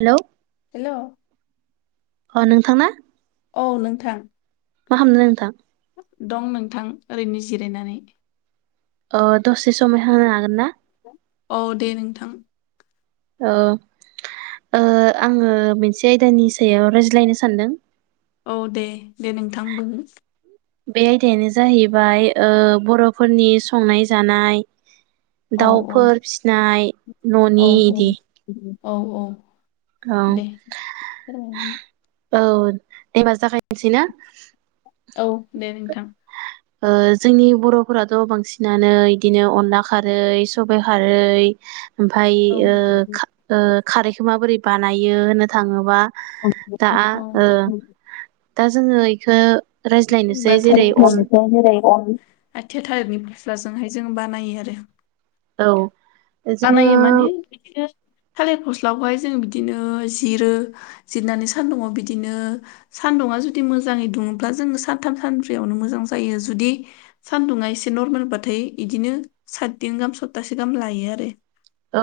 Hello hello अ नोंथांना? औ नोंथां। मा खामदों नोंथां? दं नोंथां ओरैनो जिरायनानै। अ दसे सम होनो हागोन ना? औ दे नोंथां। औ। ओ आंङो मोनसे आयदानि सायाव रायज्लायनो सानदों। औ दे दे नोंथां बुं। बे आयदायानो जाहैबाय ओ बर'फोरनि संनाय जानाय। औ औ दाउफोर फिसिनाय औ न'नि इदि। औ औ औ औ दे फोरमाय। औ दे होमबा जागायनोसै ना? औ दे नोंथां। ओ जोंनि बर'फोराथ' बांसिनानो इदिनो अनला खारै सबाइ खारै ओमफाय औ ओ खा ओ खारैखौ माबोरै बानायो होननो थांङोबा [unintelligible] दा जोंङो इखौ [unintelligible] आथाय थलेरनि फस्लाजोंहाय जों बानायो आरो। औ जोङो बानायो माने बिदिनो थालिर फस्लाखौहाय जों बिदिनो जिरो जिरनानै सान्दुंङाव बिदिनो सान्दुंङा जुदि मोजांङै दुं अब्ला जोंङो सानथाम सानब्रैयावनो मोजां जायो जुदि सानदुंङा एसे नरमेलबाथाय इदिनो सातदिन गाहाम सप्टासे गाहाम लायो आरो। औ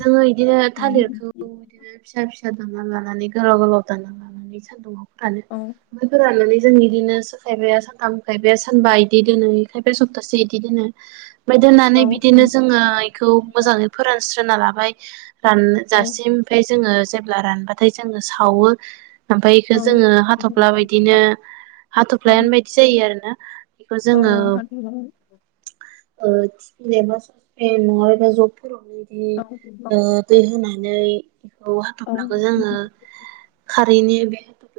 जोंङो इदिनो उम थालिरखौ बिदिनो फिसा फिस फिसा दानना लानानै गोलाव गोलाव दानना लानानै सान्दुंङा फोरानो औ ओमफ्राय फोराननानै जों इदिनो सो खायफाया सानथाम खायफाया सानबा बिदि दोनो बे खायफाया सप्तासे बिदि दोनो। ओमफ्राय औ दोननानै बिदिनो उम जोंङो इखौ मोजाङै फोरानस्रोना लाबाय रान औ जासिम ओमफ्राय जोंङो जेब्ला रानबाथाय जोंङो सावो ओमफ्राय इखौ औ जोंङो हाथफ्ला बायदिनो औ हाथफ्लायानो बायदि जायो आरोना बेखौ जोंङो औ हाथायबाय ओ टिफिन एबा सुसपेन नंङा एबा जगफोरावनो इदि औ दै होनानै दै औ हाथफ्लाखौ जो खारैनि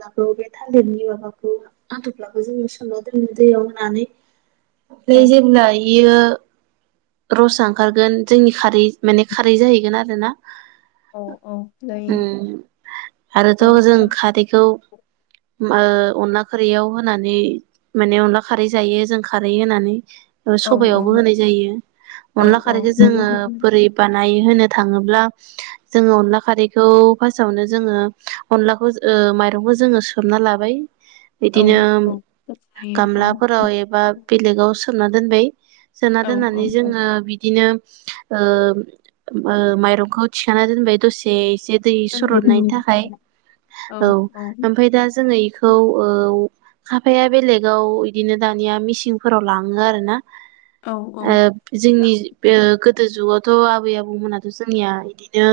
लाबो बे थालिरनि माबाखौ हाथफ्लाखौ जोंङो सोमना दोनो दैयाव होनानै ओमफ्राय औ जेब्ला इयो रसा ओंखारगोन जोंनि खारै माने खारै जाहैगोन आरो ना। औ औ। जायो उम आरोथ' औ जों खारैखौ ओ अनला खारैयाव होनानै माने अनला खारै जायो जों खारै होनानै औ सबायावबो होनाय जायो औ अनला औ खारैखौ जोंङो औ बोरै बानाय होनो थांङोब्ला जोंङो अनला खारैखौ फासावनो जोंङो अनलाखौ ओ मायरंखौ जोंङो सोमना लाबाय। औ बिदिनो औ जायो औ गामलाफोराव एबा बेलेगाव सोमना दोनबाय। सोना औ औ दोननानै जोंङो बिदिनो ओ ओ माइरंखौ थिखांना दोनबाय दसे एसे दै दोननाय सननायनि थाखाय औ ओमफ्राय दा जोङो बेखौ औ खाफाया बेलेगाव बिदिनो दानिया मेसिंफोराव लाङो आरो ना। औ ओ जोंनि बे गो गोदो जुगावथ' आबै आबौमोनाथ' जोंनिया बिदिनो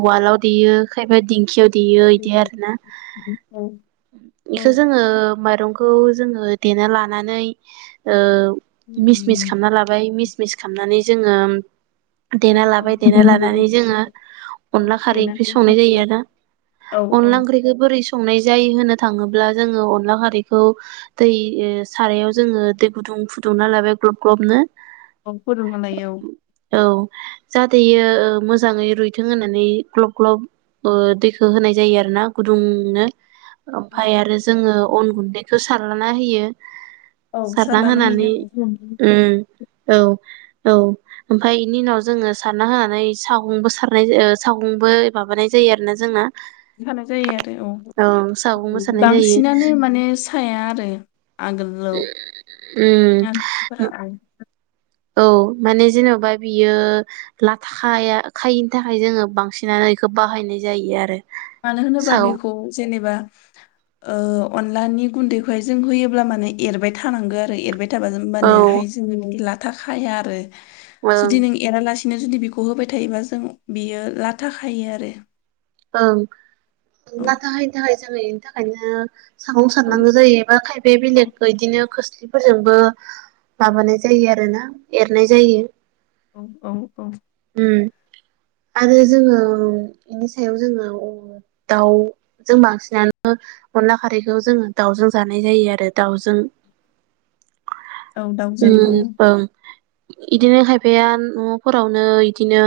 उवालाव देयो खायफा दिंखियाव देयो बिदि आरोना औ बेखौ औ जोङो माइरं खौ जोङो देना लानानै ओ मिस मिस खालामना लाबाय मिस-मिस खालामनानै जोङो देना लाबाय देना औ लानानै जोङो अनला खारै बेनो ओंख्रि संनाय जायो आरो। औ औ अनला ओंख्रिखौ बोरै संनाय जायो होनो थाङोब्ला ब्ला जोङो अनला खारैखौ दै ओ सारायाव जोङो दै गुदुं फुदुंना लाबाय ग्ल-ग्लब ग्लब नो। औ फुदुंना लायो औ। औ जाथेयो इयो ओ मोजाङै रुइथों होनानै ग्लब-ग्लब ओ दैखौ होनाय जायो आरो ना गुदुंनो। औ ओमफ्राय आरो जोङो अन गुन्दैखौ सारलाना होयो। औ सारना सारनानै होनानै होयो उम औ औ ओमफ्राय बेनि उनाव जोङो सारना होनानै सागंबो सारनाय सागंबो माबानाय जायो आरोना जोंहा। सानाय जायो आरो सागंबो औ। सारनाय जायो बांसिनानो माने साया आरो आगोल। औ उम मानसिफोरा औ औ माने जेनबा बियो लाथा खायिनि थाखाय जोङो बांसिनानो बेखौ बाहायनाय जायो आरो। मानो होनोबा साव बेखौ जेनेबा ओ अनलानि गुन्दैखौहाय जों होयोब्ला माने एरबाय थानांगौ आरो एरबाय एरबायथाबा औ ओमबानियाहाय जों लाथा खाया आरो ओं जुदि नों एरा लासिनो बिदिनो जुदि बेखौ होबाय थायोबा जों बियो लाथाखायो आरो। ओं लाथा खायैनि थाखाय जोङो बेनि थाखायनो सागुं औ सारनांगौ जायो एबा खायफ औ बेलेगखौ इदिनो खोस्लि फोरजोंबो माबानाय जायो आरोना एरनाय जायो औ औ औ उम आरो जोङो बेनि सायाव जोङो दाउ जों बांसिनानो अनला खारैखौ जोङो दाउजों जानाय जायो आरो दाउजों औ दाउजों उम औ ओं इदिनो खायफाया न'फोरावनो इदिनो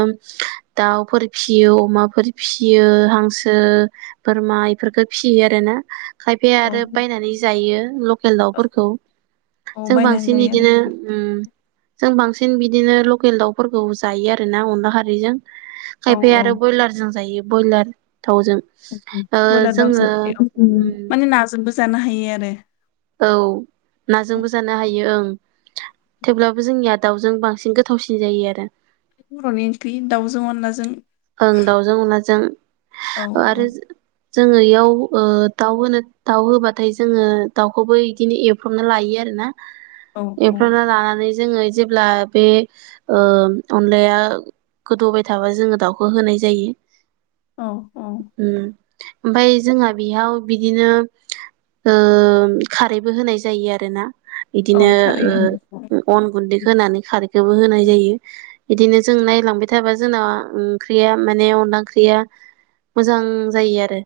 दाउफोर फिसियो अमाफोर फिसियो हांसो बोरमा इफोरखो फिसियो आरोना। खायफाया औ आरो बायनानै जायो लकेल दाउफोरखौ। औ जों बायनानै बांसिन जायो बिदिनो आरो उम जों बांसिन बिदिनो लकेल दाउफोरखौ जायो आरोना अनला खारैजों। खायफाया औ आरो ब्रयलारजों जायो ब्रयलार। थावजों औ ओ बयलार दाउजों जोङो औ उम माने नाजोंबो जानो हायो आरो। औ नाजोंबो जानो हायो ओं। थेवब्लाबो जोंनिया दाउजों बांसिन गोथावसिन जायो आरो। बर'नि ओंख्रि दाउजों अनलाजों। ओं दाउजों अनलाजों औ आरो जोङो इयाव ओ दाउ होनो दाउ होबाथाय जोङो दाउखौबो इदिनो एवफ्रामना लायो आरो ना? औ औ एखौनो लानानै जोङो जेब्ला बे ओ अनलाया गोदौबाय थाबा जोङो दाउ खौ होनाय जायो‌। औ औ ओमफाय जोंहा बेयाव बिदिनो ओ खारैबो होनाय जायो आरो ना औ इदिनो खारै ओ अन गुन्दैखौ होनानै खारैखौबो होनाय ओं जायो। बिदिनो जों नायलांबाय थाबा जोंना ओम ओंख्रिया माने अनला ओंख्रिया मोजां जायो आरो।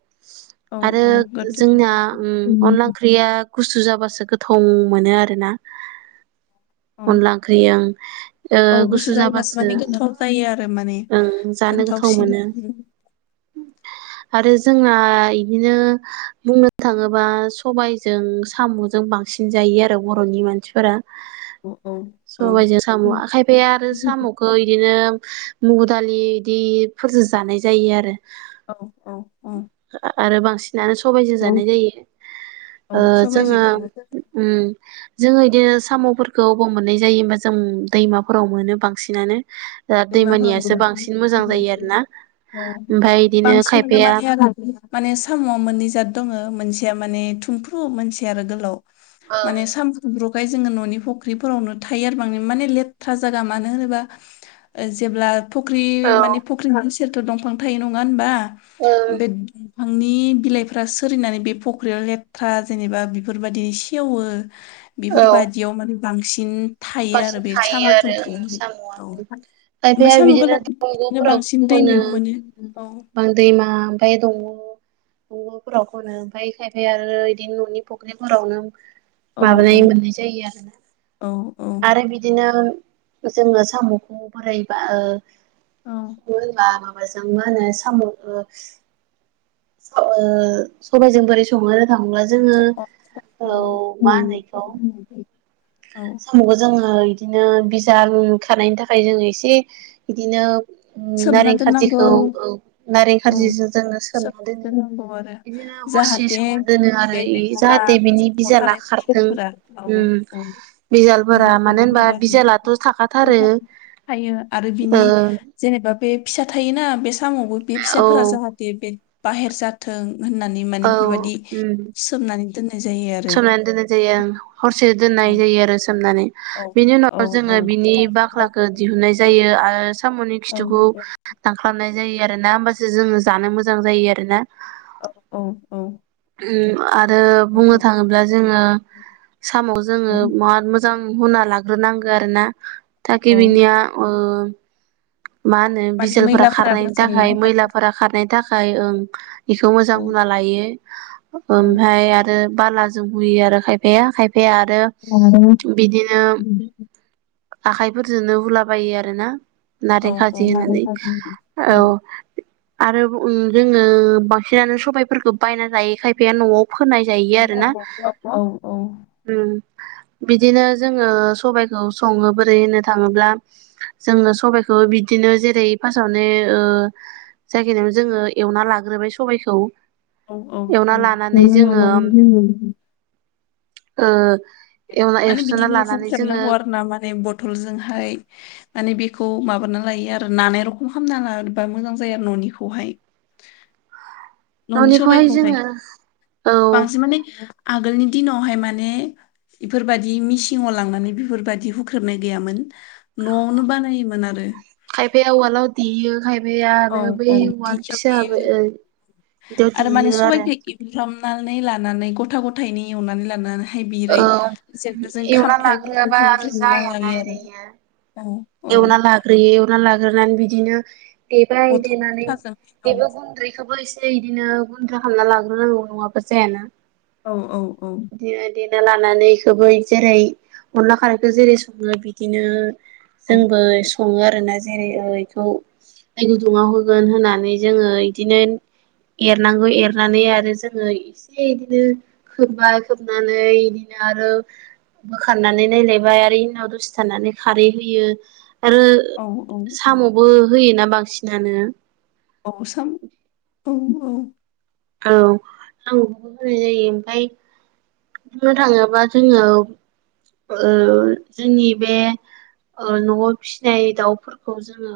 औ आरो औ गोथौ जोंना ओम अनला उम। ओंख्रिया गुसु जाबासो गोथाव मोनो आरो ना औ अनला ओंख्रि ओ औ गुसु जायोबासो जाबासो माने ओं जा गोनथावसिन [inaudible] आरो जोंना इदिनो बुंनो थाङोबा सबायजों साम'जों बांसिन सिन जायो आरो बर'नि मानसिफोरा औ औ औ सबायजों साम' खायफाया आरो साम'खौ बिदिनो मुगु दालि बिदिफोरजों जानाय जायो आरो। औ औ औ आरो बांसिन नानो सबायाइजों जानाय जायो औ ओ जोङो सबाइजों ओम जोङो इदिनो साम'फोरखौ अबाव मोननाय जायो होमबा जों दैमाफोराव मोनो बांसिनानो। दा दैमाफोराव दैमानियासो बांसिन मोजां मोनो। जायो आरो ना औ बांसिन मोनो माने आरो माने साम'आ मोननै जाद दङ मोनसेया माने थुमफ्रु मोनसेया आरो गोलाव ओं माने साम' थुमफ्रु ख बेयो जोङो न'नि फख्रिफोरावनो थायो आरो बां माने लेथ्रा जायगा मानो होनोबा जेब्ला फख्रि औ माने फख्रिनि सेरथ' दंफां थायो नङा होनबा? ओं बे फांनि बिलाइफ्रा सिरिनानै बे फख्रियाव लेथ्रा जेनेबा बेफोरबायदि सेवो औ बेफोरबायदियाव माने बांसिन थायो बांसिन आरो बे साम' थायो आरो थुमफ्रु ओं हाय साम'आ औ ओमफ्राय खायफाया साम' बिदिनो गोलाव बिदिनो बांसिन दैमायाव मोनो। औ बा दैमा ओमफ्राय दंग' दंग'फोराव खनो ओमफ्राय खायफाया आरो बिदिनो न'नि फुख्रिफोरावनो औ औ माबानाय मोननाय जायो आरोना। औ औ आरो बिदिनो जोङो साम'खौ बोरैबा ओ होनबा माबाजों मा होनो साम'ओ स ओ सबायजों बोरै सङो थाङोला जोङो औ मा होनो इखौ औ साम'खौ जोङो इदिनो बिजानु थानायनि थाखाय जोङो एसे बिदिनो सोमना नारें दोननांगौ खारजिखौ औ नारें औ खारजिजों जोङो सोमना दोनो दोननांगौ आरो बिदि नो हरसे जाहाथे संना दोनो बे आरो लेथ्रा जाहाथे बिनि बिजाला थानाय खारथों मैलाफोरा औ औ बिजालफोरा मानो होनबा मैलाफोरा बिजालाथ' थाखाथारो थायो आरो बिनि ओ जेनेबा बे फिसा थायोना बे सामावबो बे औ फिसाफोरा जाहाथे बे बाहेर जाथों होननानै औ माने बेफोरबायदि उम सोमनानै दोननाय जायो आरो। एसे औ दोननाय जायो आरो सोमनानै। औ बेनि औ उनाव जोङो औ औ बिनि बाख्लाखौ दिहुननाय जायो आरो साम'नि औ खिथुखौ दांख्लाबनाय जायो आरो ना होमबासो जोङो जानो मोजां जायो आरो ना ओ औ औ ओम आरो बुंनो थाङोब्ला जोङो साम'आव जोङो औ माद मोजां हुना लाग्रोनांगो आरो ना औ थाखि बिनिया ओ मा होनो माने बिजालफोरा मैलाफोरा खारनायनि मोजाङै थाखाय खारथों मैलाफोरा खारनायनि थाखाय ओं। बेखौ मोजां हुना लायो औ ओमफय आरो बालाजों हुयो आरो खायफाया खायफाया ओमफाय औ आरो बिदिनो आखाइफोरजोंनो हुलाबायो आरो ना। औ नारें औ खारजि होननानै औ। आरो जोङो बांसिनानो सबायफोरखौ बायना जायो खायफाया न'आव फोनाय जायो आरो ना। औ उम बिदिनो जोङो सबाइखौ सङो बोरै होननो थाङोब्ला जोङो सबाय खौ बिदिनो जेरै फार्स्टआवनो ओ जायखिनि जोङो एवना लाग्रोबाय सबायखौ औ औ एवना औ लानानै एवना जोङो लानानै जोङो ओ एवना माने एवस्रोना बिदिनो लानानै जोङो हुख्रेबनांगौ आरो ना माने बथ'लजोंहाय माने बेखौ माबाना लायो आरो नानाय रखम खालामामना लाबा मोजां जायो आरो न'निखौहाय। [inaudible] न'नि न'निखौहाय सबायाइखौहाय जोङो औ बांसिन माने आगोलनि दिनावहाय माने इफोरबायदि मिसिङाव लांनानै बेफोरबायदि हुख्रेबनाय गैयामोन न'आवनो बानायोमोन आरो। खायफाया उवालाव देयो खायफाया औ आरो बै औ उवाल दिंखियाव देयो फिसाबो बिदियाव देयो आरो नानै लानानै गथा गथायनि एवनानै लानानै फाय बिरै औ जेनबो जों एवना खामफ्लायफोर लाग्रोआबा जों आरो उनना जायाना लायो ओरैनो आरो औ। एवना लाग्रोयो एवना लाग्रोनानै बिदिनो देबाय बथल देनानै गथाजों औ बेबो गुन्दैखोबो एसे एसे इ दिनो गुन्द्रा खालामना लाग्रोनांगौ नङाबा जायाना। औ औ औ बिदिनो देना लानानै इखोबो जेरै अनला खारैखो जेरै सङो बिदिनो औ जोंबो सङो आरोना जेरै इखौ दै गुदुङाव होगोन होननानै जोङो इदिनो एरनांगौ एरनानै आरो जोङो इसे इदिनो खोबबाय खोबनानै बिदिनो आरो बोखारनानै नायलायबाय आरो इनाव दसे थानानै खारै होयो। आरो औ औ साम'बो होयोना बांसिनानो औ सामु औ औ औ आंबो होनाय जायो ओमफ्राय। बुंनो थाङोबा जोङो ओ जोंनि बे ओ न'आव फिसिनाय दाउफोरखौ जोङो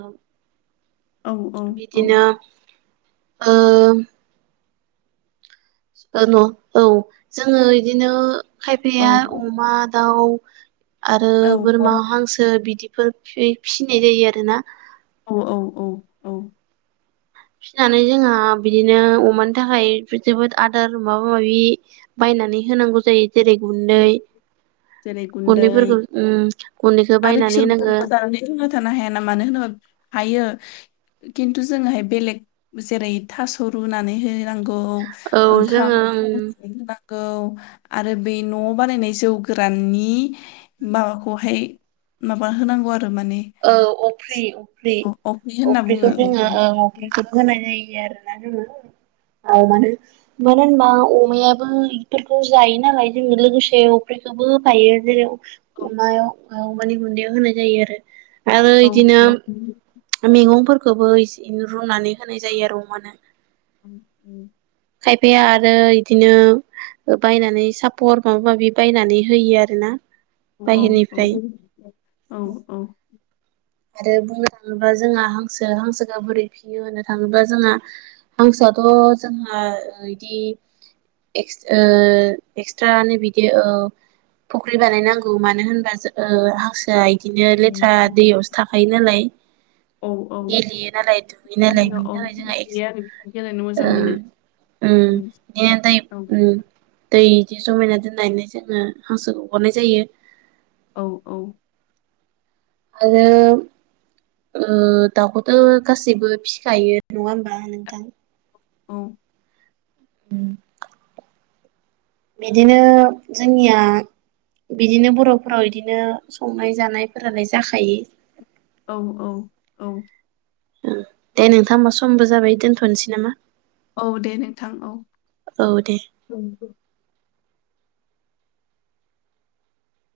औ औ औ बिदिनो ओ न' औ जोङो इदिनो खायफाया अमा दाउ आरो बोरमा हांसो बिदिफोर फि-फिसिनाय जायो आरोना। औ औ औ औ फिसिनानै जोंहा बिदिनो अमानि थाखाय जोबोद आदार माबा माबि बाय बायनानै होनांगौ जायो जेरै गुन्दै जेरै गुन्दै गुन्दैफोरखौ उम गुन्दैखौ आरो बायनानै बिसोर होनांगो [unintelligible] जानानै थांना थानो हाया ना मानो होनोब्ला हायो खिन्थु जोङोहाय बेलेग जेरै थास' रुनानै हो नांगौ औ ओंखाम जोङो उम ओंख्रै होनांगौ आरो बे न' बानायनाय जौ गोराननि माबाखौहाय माबा होनांगौ आ औ अफ्रि अफ्रि अफ्रि होनना बुङो अफ्रिखौ जोङो अफ्रिखौ होनाय जायो। [unintelligible] औ मानो होनबा अमायाबो बेफोरखौ जायो नालाय जोङो लोगोसे अफ्रि खौबो होफायो जेरै औ अमायाव ओह अमानि गुन्दैयाव होनाय जायो आरो औ औ नंगौ मेगंफोरखोबो इसेनो रुनानै होनाय जायो आरो अमानो। [inaudible] खायफाया आरो इदिनो बायनानै सापर माबा माबि बायनानै होयो आरोना। औ बाहेरनिफ्राय औ औ औ आरो बुंनो थाङोब्ला जोंहा हांसो हांसोखौ बोरै फियो होननो थाङोब्ला जोंहा हांसोआ थ' जोंहा इदि एक्स्ट ओह एक्स्ट्रानो बिदि औ फुख्रि बानायनांगौ मानो होनबा जो ओह हांसोआ बिदिनो लेथ्रा दैयावसो थाखायो नालाय। औ औ गेलेयो नालाय दुगैयोनालाय सारियाव बेनि औ थाखाय गेलेयो आरो बिसोर गेलेनो मोजां मोनो [unintelligible] उम [unintelligible] उम दै बिदि जमायना दोननानै जोङो हांसोखौ हगरनाय जायो। औ औ आरो ओ दाउखौथ' गासैबो फिखायो नङा होनबा नोंथां। औ उम बिदिनो जोंनिया बिदिनो बर'फोराव इदिनो संनाय जानायफोरालाय जाखायो। औ औ औ ओ दे नोंथां हमबा समबो जाबाय दोनथ'नोसै नामा? औ दे नोंथां औ। औ दे